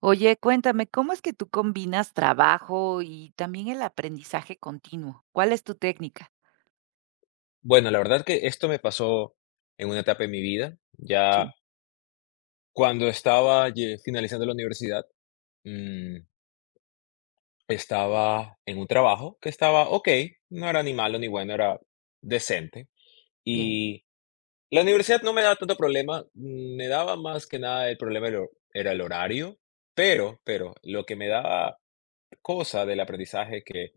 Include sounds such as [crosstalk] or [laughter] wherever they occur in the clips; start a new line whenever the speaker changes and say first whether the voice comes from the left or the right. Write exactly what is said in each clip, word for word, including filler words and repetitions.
right: Oye, cuéntame, ¿cómo es que tú combinas trabajo y también el aprendizaje continuo? ¿Cuál es tu técnica?
left: Bueno, la verdad que esto me pasó en una etapa de mi vida. Ya
right: Sí.
left: cuando estaba ye- finalizando la universidad, mm, estaba en un trabajo que estaba ok, no era ni malo ni bueno, era decente.
right: Bien.
left: Y la universidad no me daba tanto problema, mm, me daba más que nada el problema, el ho- era el horario, pero, pero lo que me daba cosa del aprendizaje, que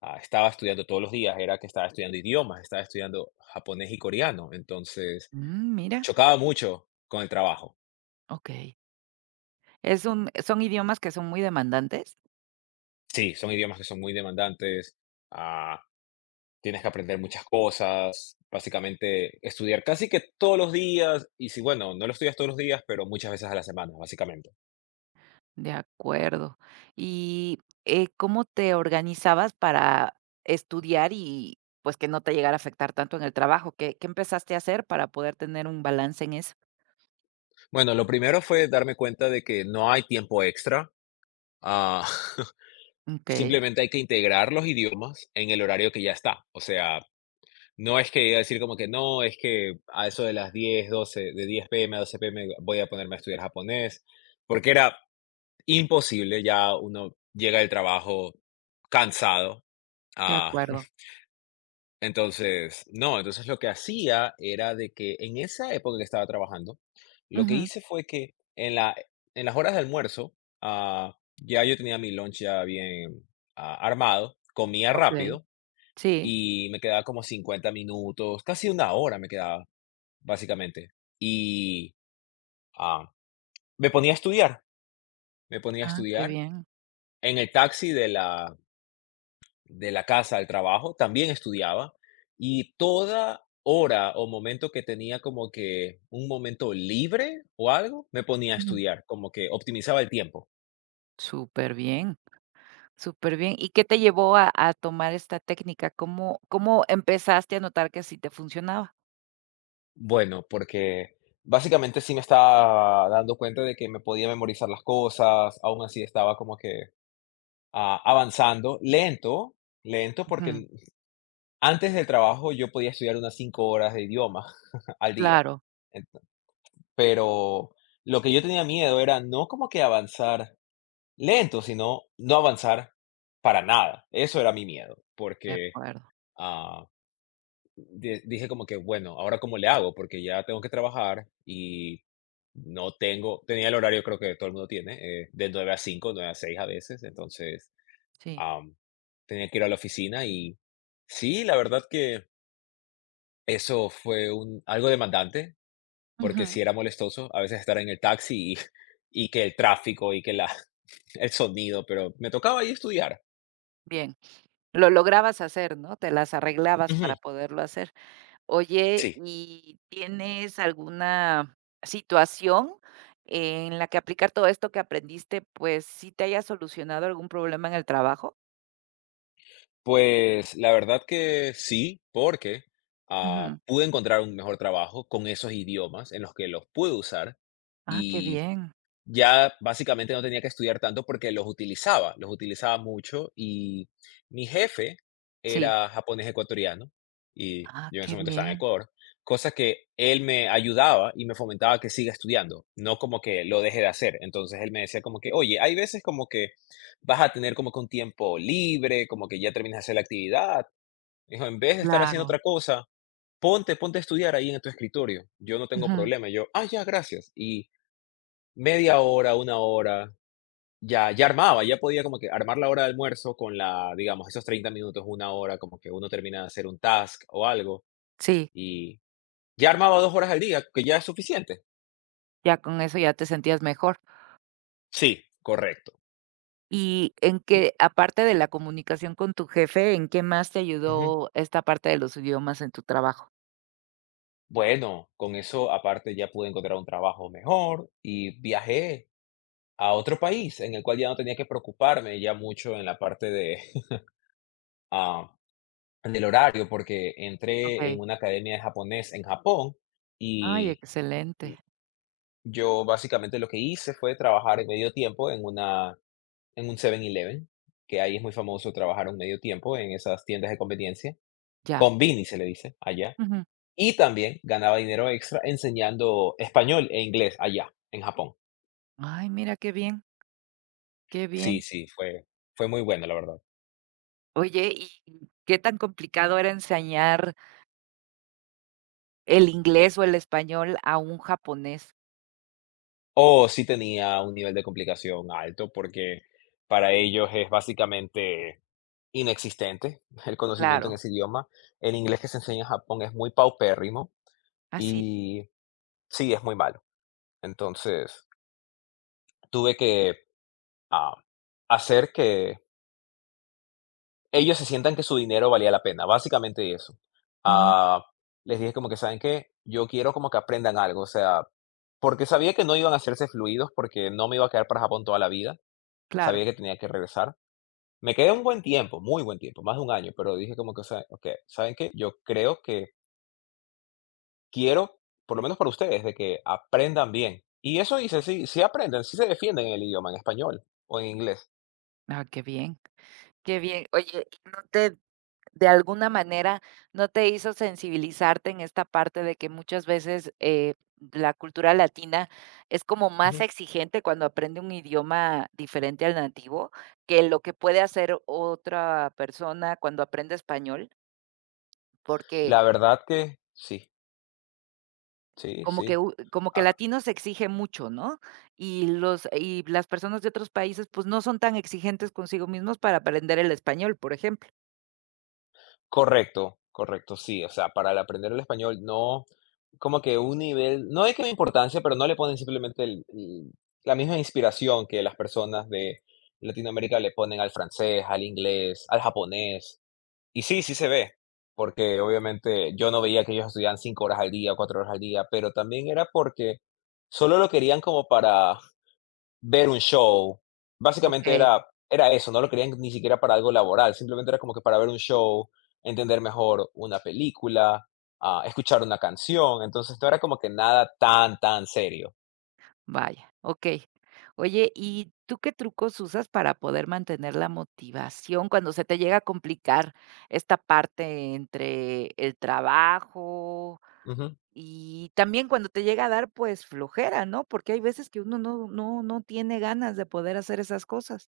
left: ah, estaba estudiando todos los días, era que estaba estudiando idiomas, estaba estudiando japonés y coreano. Entonces
right: Mm, mira,
left: chocaba mucho con el trabajo.
right: okey. Es un son idiomas que son muy demandantes.
left: Sí, son idiomas que son muy demandantes, ah, tienes que aprender muchas cosas, básicamente estudiar casi que todos los días, y si bueno, no lo estudias todos los días, pero muchas veces a la semana, básicamente.
right: De acuerdo. Y, eh, ¿cómo te organizabas para estudiar y, pues, que no te llegara a afectar tanto en el trabajo? ¿Qué qué empezaste a hacer para poder tener un balance en eso?
left: Bueno, lo primero fue darme cuenta de que no hay tiempo extra, ah, [laughs]
right: Okey,
left: simplemente hay que integrar los idiomas en el horario que ya está, o sea. No es que decir como que no, es que a eso de las diez, doce, de diez p m a doce p m voy a ponerme a estudiar japonés, porque era imposible. Ya uno llega del trabajo cansado,
right: de
left: ah,
right: acuerdo.
left: [laughs] entonces no, entonces lo que hacía era de que, en esa época que estaba trabajando, lo que
right: Ujú,
left: hice fue que en la en las horas de almuerzo, ah, ya yo tenía mi lunch ya bien, ah, armado, comía
right: okey.
left: rápido
right: Sí.
left: y me quedaba como cincuenta minutos, casi una hora me quedaba, básicamente, y ah, me ponía a estudiar, me ponía a
right: Ah, qué
left: estudiar
right: bien.
left: en el taxi de la de la casa al trabajo. También estudiaba, y toda hora o momento que tenía como que un momento libre o algo, me ponía a
right: Ujú.
left: estudiar, como que optimizaba el tiempo.
right: Súper bien. Súper bien. ¿Y qué te llevó a a tomar esta técnica? ¿Cómo cómo empezaste a notar que sí te funcionaba?
left: Bueno, porque básicamente sí me estaba dando cuenta de que me podía memorizar las cosas. Aún así, estaba como que ah, avanzando lento, lento, porque
right: Ujú,
left: n- antes del trabajo yo podía estudiar unas cinco horas de idioma [laughs] al día.
right: claro,
left: Ent- pero lo que yo tenía miedo era no como que avanzar lento, sino no avanzar para nada. Eso era mi miedo,
right: de
left: porque
right: acuerdo,
left: ah, di- dije como que, bueno, ahora cómo le hago, porque ya tengo que trabajar y no tengo, tenía el horario creo que todo el mundo tiene, eh, de nueve a cinco, nueve a seis a veces. Entonces
right: sí.
left: am, tenía que ir a la oficina y sí, la verdad que eso fue un, algo demandante, porque
right: Ujú,
left: sí era molestoso a veces estar en el taxi, y, y que el tráfico y que la [laughs] el sonido, pero me tocaba ahí estudiar.
right: bien, lo lograbas hacer, ¿no? Te las arreglabas para
left: Ujú.
right: poderlo hacer. Oye,
left: Sí,
right: ¿y tienes alguna situación en la que aplicar todo esto que aprendiste, pues, sí te haya solucionado algún problema en el trabajo?
left: pues la verdad que sí, porque ah,
right: Ujú.
left: pude encontrar un mejor trabajo con esos idiomas, en los que los puedo usar,
right: Ah, qué
left: y
right: bien.
left: ya básicamente no tenía que estudiar tanto, porque los utilizaba, los utilizaba mucho. Y mi jefe
right: Sí.
left: era japonés ecuatoriano y
right: Ah,
left: yo en ese
right: qué
left: momento estaba en
right: bien.
left: Ecuador, cosa que él me ayudaba y me fomentaba que siga estudiando, no como que lo deje de hacer. Entonces él me decía como que, oye, hay veces como que vas a tener como que un tiempo libre, como que ya terminas de hacer la actividad. Dijo, en vez de estar haciendo otra
right: Claro.
left: cosa, ponte, ponte a estudiar ahí en tu escritorio. Yo no tengo
right: Ujú.
left: problema. Y yo, ah, ya, gracias. Y media hora, una hora, ya, ya armaba, ya podía como que armar la hora de almuerzo con la, digamos, esos treinta minutos, una hora, como que uno termina de hacer un task o algo,
right: Sí.
left: y ya armaba dos horas al día, que ya es suficiente.
right: Ya con eso ya te sentías mejor.
left: Sí, correcto.
right: Y en
left: Ya.
right: qué, aparte de la comunicación con tu jefe, ¿en qué más te
left: Ujú.
right: ayudó esta parte de los idiomas en tu trabajo?
left: Bueno, con eso aparte ya pude encontrar un trabajo mejor y viajé a otro país, en el cual ya no tenía que preocuparme ya mucho en la parte de [laughs] ah, del horario, porque entré
right: Okey.
left: en una academia de japonés en Japón.
right: Ay,
left: Y
right: excelente.
left: yo básicamente lo que hice fue trabajar en medio tiempo en una en un Seven eleven, que ahí es muy famoso trabajar un medio tiempo en esas tiendas de conveniencia.
right: Ya.
left: Konbini se le dice allá.
right: Ujú.
left: Y también ganaba dinero extra enseñando español e inglés allá en Japón.
right: Ay, mira qué bien, qué bien.
left: Sí, sí, fue fue muy bueno, la verdad.
right: Oye, ¿y qué tan complicado era enseñar el inglés o el español a un japonés?
left: O sí tenía un nivel de complicación alto, porque para ellos es básicamente inexistente [laughs] el conocimiento en
right: Claro.
left: ese idioma. El inglés que se enseña en Japón es muy paupérrimo,
right: Así.
left: y sí, es muy malo. Entonces tuve que ah, hacer que ellos se sientan que su dinero valía la pena, básicamente eso.
right: Ujú,
left: Ah, les dije como que: "¿Saben qué? Yo quiero como que aprendan algo", o sea, porque sabía que no iban a hacerse fluidos, porque no me iba a quedar para Japón toda la vida,
right: claro.
left: sabía que tenía que regresar. Me quedé un buen tiempo, muy buen tiempo, más de un año, pero dije como que: "O sea, okey, ¿saben qué? Yo creo que quiero, por lo menos para ustedes, de que aprendan bien". Y eso dice, sí, sí aprenden, sí se defienden en el idioma, en español o en inglés.
right: Ah, qué bien, qué bien. Oye, ¿y no te De alguna manera, ¿no te hizo sensibilizarte en esta parte de que muchas veces eh, la cultura latina es como más
left: Ujú.
right: exigente cuando aprende un idioma diferente al nativo que lo que puede hacer otra persona cuando aprende español? Porque
left: La verdad que sí, sí,
right: como que,
left: sí.
right: u- como que
left: Ah,
right: latino se exige mucho, ¿no? Y, los, y las personas de otros países pues no son tan exigentes consigo mismos para aprender el español, por ejemplo.
left: correcto, correcto, sí. O sea, para el aprender el español no, como que un nivel, no de que importancia, pero no le ponen simplemente el- el- la misma inspiración que las personas de Latinoamérica le ponen al francés, al inglés, al japonés. Y sí, sí se ve, porque obviamente yo no veía que ellos estudiaban cinco horas al día, cuatro horas al día, pero también era porque solo lo querían como para ver un show. Básicamente
right: Ok.
left: era era eso, no lo querían ni siquiera para algo laboral, simplemente era como que para ver un show, entender mejor una película, ah, escuchar una canción. Entonces no era como que nada tan, tan serio.
right: Vaya, okey. Oye, ¿y tú qué trucos usas para poder mantener la motivación cuando se te llega a complicar esta parte entre el trabajo
left: Ujú.
right: y también cuando te llega a dar, pues, flojera, ¿no? Porque hay veces que uno no no no tiene ganas de poder hacer esas cosas.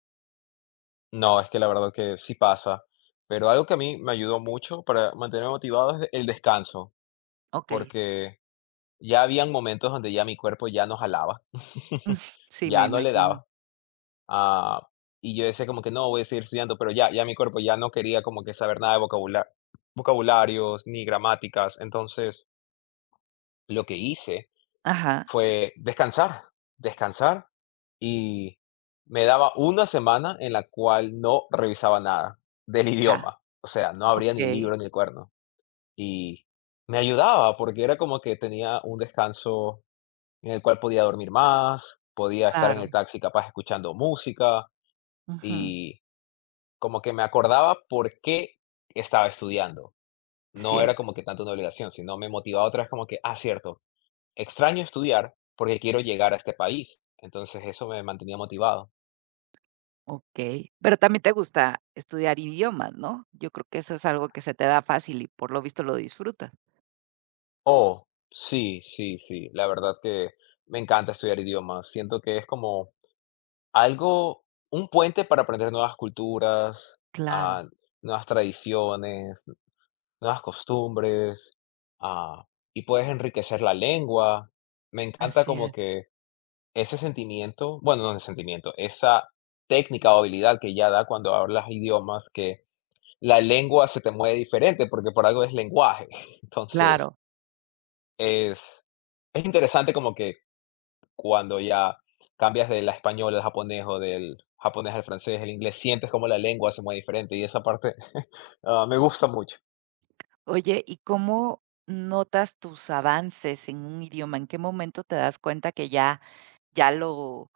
left: No, es que la verdad que sí pasa, pero algo que a mí me ayudó mucho para mantenerme motivado es el descanso,
right: Okey.
left: porque ya habían momentos donde ya mi cuerpo ya no jalaba, [laughs]
right: [laughs] Sí, me
left: ya no le
right: imagino.
left: daba, ah, y yo decía como que no, voy a seguir estudiando, pero ya, ya mi cuerpo ya no quería como que saber nada de vocabula vocabularios ni gramáticas. Entonces, lo que hice
right: Ajá,
left: fue descansar, descansar, y me daba una semana en la cual no revisaba nada del
right: ya,
left: idioma, o sea, no abría ni el
right: okey,
left: libro ni el cuerno. Y me ayudaba, porque era como que tenía un descanso en el cual podía dormir más, podía estar en
right: claro.
left: el taxi capaz escuchando música,
right: Ujú,
left: y como que me acordaba por qué estaba estudiando. No era
right: cierto.
left: como que tanto una obligación, sino me motivaba otra vez como que, ah, cierto, extraño estudiar porque quiero llegar a este país. Entonces eso me mantenía motivado.
right: Okey, pero también te gusta estudiar idiomas, ¿no? Yo creo que eso es algo que se te da fácil y por lo visto lo disfrutas.
left: Oh, sí, sí, sí, la verdad que me encanta estudiar idiomas. Siento que es como algo, un puente para aprender nuevas culturas,
right: Claro,
left: ah, nuevas tradiciones, nuevas costumbres, ah, y puedes enriquecer la lengua. Me encanta
right: así
left: como
right: es,
left: que ese sentimiento, bueno, no ese sentimiento, esa técnica o habilidad que ya da cuando hablas idiomas, que la lengua se te mueve diferente, porque por algo es lenguaje. [laughs] Entonces
right: claro.
left: es, es interesante como que cuando ya cambias de la española al japonés, o del japonés al francés, el inglés, sientes como la lengua se mueve diferente, y esa parte [laughs] ah, me gusta mucho.
right: Oye, ¿y cómo notas tus avances en un idioma? ¿En qué momento te das cuenta que ya ya lo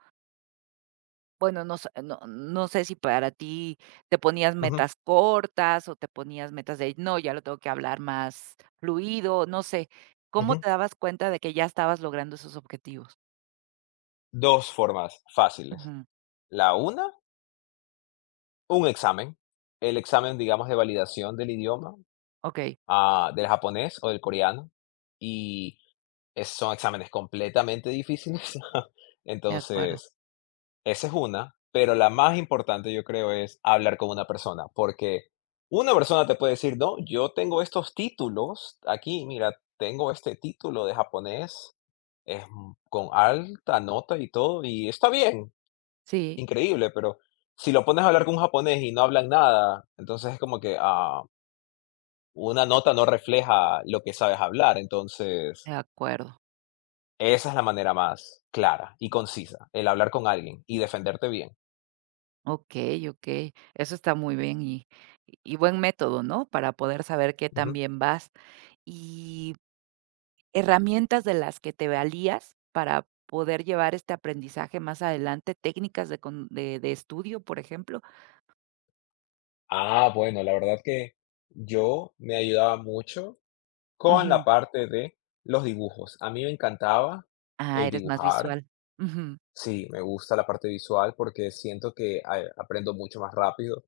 right: bueno, no sé no no sé si para ti te ponías
left: Ujú,
right: metas cortas o te ponías metas de: "No, ya lo tengo que hablar más fluido", no sé. ¿Cómo
left: ujú.
right: te dabas cuenta de que ya estabas logrando esos objetivos?
left: Dos formas fáciles.
right: Ujú,
left: La una, un examen. El examen, digamos, de validación del idioma,
right: okey.
left: ah, del japonés o del coreano, y es son exámenes completamente difíciles. [laughs]
right: De acuerdo.
left: Entonces, esa es una, pero la más importante, yo creo, es hablar con una persona, porque una persona te puede decir: "No, yo tengo estos títulos aquí, mira, tengo este título de japonés, es, mm, con alta nota y todo, y está bien".
right: Sí,
left: Increíble, pero si lo pones a hablar con un japonés y no hablan nada, entonces es como que, ah, una nota no refleja lo que sabes hablar.
right: de
left: Entonces,
right: acuerdo.
left: esa es la manera más clara y concisa, el hablar con alguien y defenderte bien.
right: Okey, okey. Eso está muy bien y y buen método, ¿no? Para poder saber qué tan
left: Ujú.
right: bien vas. Y herramientas de las que te valías para poder llevar este aprendizaje más adelante, técnicas de con de de estudio, por ejemplo.
left: Ah, bueno, la verdad que yo me ayudaba mucho con la
right: Ujú.
left: parte de los dibujos. A mí me encantaba
right: Ah,
left: el
right: eres más
left: dibujar.
right: visual. Ujú.
left: Sí, me gusta la parte visual porque siento que a- aprendo mucho más rápido,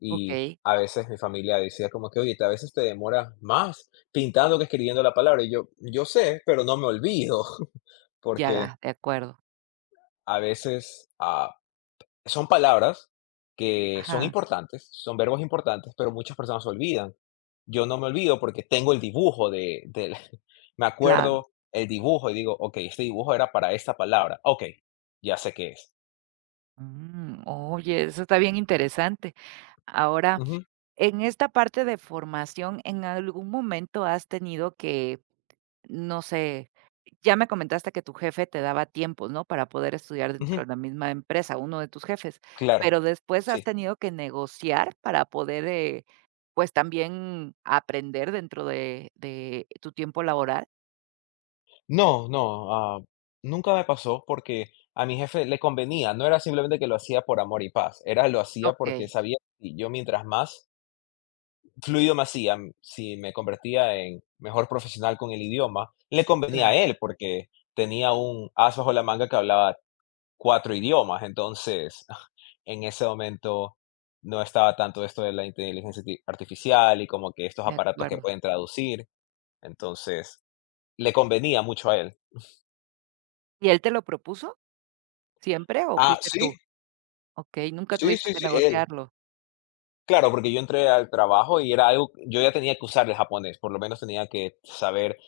left: y
right: Okey,
left: a veces mi familia decía como que, oye, te- a veces te demoras más pintando que escribiendo la palabra. Y yo, yo sé, pero no me olvido [laughs] porque
right: ya, de acuerdo.
left: a veces ah, son palabras que son
right: Ajá,
left: importantes, son verbos importantes, pero muchas personas se olvidan. Yo no me olvido porque tengo el dibujo de, del- [laughs] me
right: claro.
left: acuerdo el dibujo y digo, ok, este dibujo era para esta palabra. Ok, ya sé qué es.
right: Mm, oye, eso está bien interesante. Ahora
left: Ujú,
right: en esta parte de formación, ¿en algún momento has tenido que, no sé, ya me comentaste que tu jefe te daba tiempos, ¿no? Para poder estudiar dentro
left: ujú.
right: de la misma empresa, uno de tus jefes,
left: Claro,
right: pero después has
left: sí.
right: tenido que negociar para poder, eh, pues también aprender dentro de de tu tiempo laboral.
left: No, no, ah, nunca me pasó, porque a mi jefe le convenía, no era simplemente que lo hacía por amor y paz, era, lo hacía porque
right: Okey,
left: sabía que yo mientras más fluido me hacía, m- si me convertía en mejor profesional con el idioma, le convenía a
right: claro,
left: él, porque tenía un as bajo la manga que hablaba cuatro idiomas. Entonces [laughs] en ese momento no estaba tanto esto de la inteligencia arti- artificial y como que estos
right: de
left: aparatos que
right: acuerdo.
left: pueden traducir, entonces le convenía mucho a él.
right: ¿Y él te lo propuso siempre o
left: Ah,
right: fuiste
left: sí,
right: tú? Okey, nunca
left: sí,
right: tuviste
left: sí,
right: que
left: sí, él.
right: negociarlo.
left: Claro, porque yo entré al trabajo y era algo, yo ya tenía que usar el japonés, por lo menos tenía que saber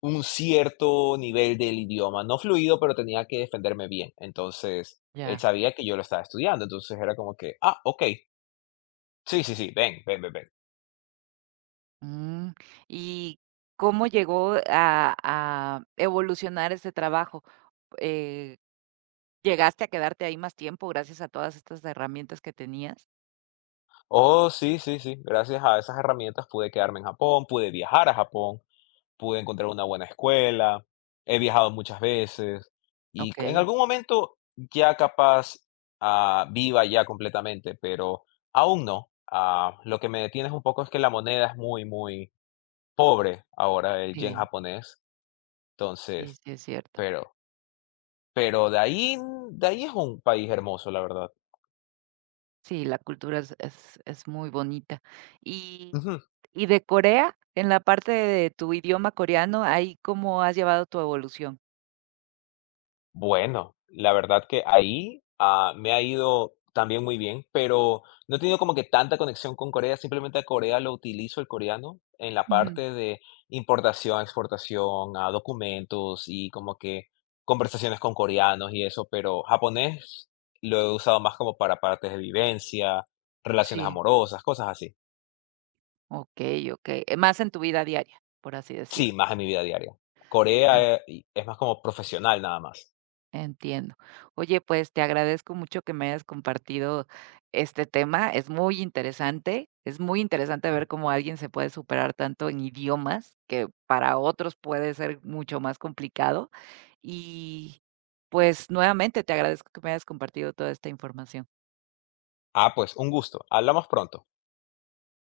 left: un cierto nivel del idioma, no fluido, pero tenía que defenderme bien. Entonces, él
right: Ya.
left: sabía que yo lo estaba estudiando, entonces era como que: "Ah, okey, sí, sí, sí, ven, ven, ven, ven".
right: Mm, ¿y cómo llegó a a evolucionar ese trabajo? Eh, ¿Llegaste a quedarte ahí más tiempo gracias a todas estas herramientas que tenías?
left: Oh, sí, sí, sí, gracias a esas herramientas pude quedarme en Japón, pude viajar a Japón, pude encontrar una buena escuela, he viajado muchas veces, y c- en
right: Okey,
left: algún momento ya capaz ah, viva ya completamente, pero aún no. Ah, lo que me detiene es un poco es que la moneda es muy, muy pobre ahora, el yen
right: sí,
left: japonés.
right: sí,
left: Entonces,
right: sí, es cierto.
left: pero pero de ahí de ahí es un país hermoso, la verdad.
right: Sí, la cultura es es es muy bonita. Y
left: Ujú.
right: y de Corea, en la parte de tu idioma coreano, ahí, ¿cómo has llevado tu evolución?
left: Bueno, la verdad que ahí ah, me ha ido también muy bien, pero no he tenido como que tanta conexión con Corea. Simplemente a Corea lo utilizo, el coreano, en la
right: Ujú,
left: parte de importación, exportación, ah, documentos, y como que conversaciones con coreanos y eso, pero japonés lo he usado más como para partes de vivencia, relaciones
right: sí,
left: amorosas, cosas así.
right: okey, okey, más en tu vida diaria, por así
left: Sí,
right: decirlo.
left: más en mi vida diaria. Corea, eh, y es más como profesional nada más.
right: Entiendo. Oye, pues, te agradezco mucho que me hayas compartido este tema. Es muy interesante, es muy interesante ver cómo alguien se puede superar tanto en idiomas, que para otros puede ser mucho más complicado. Y, pues, nuevamente te agradezco que me hayas compartido toda esta información.
left: Ah, pues un gusto. Hablamos pronto.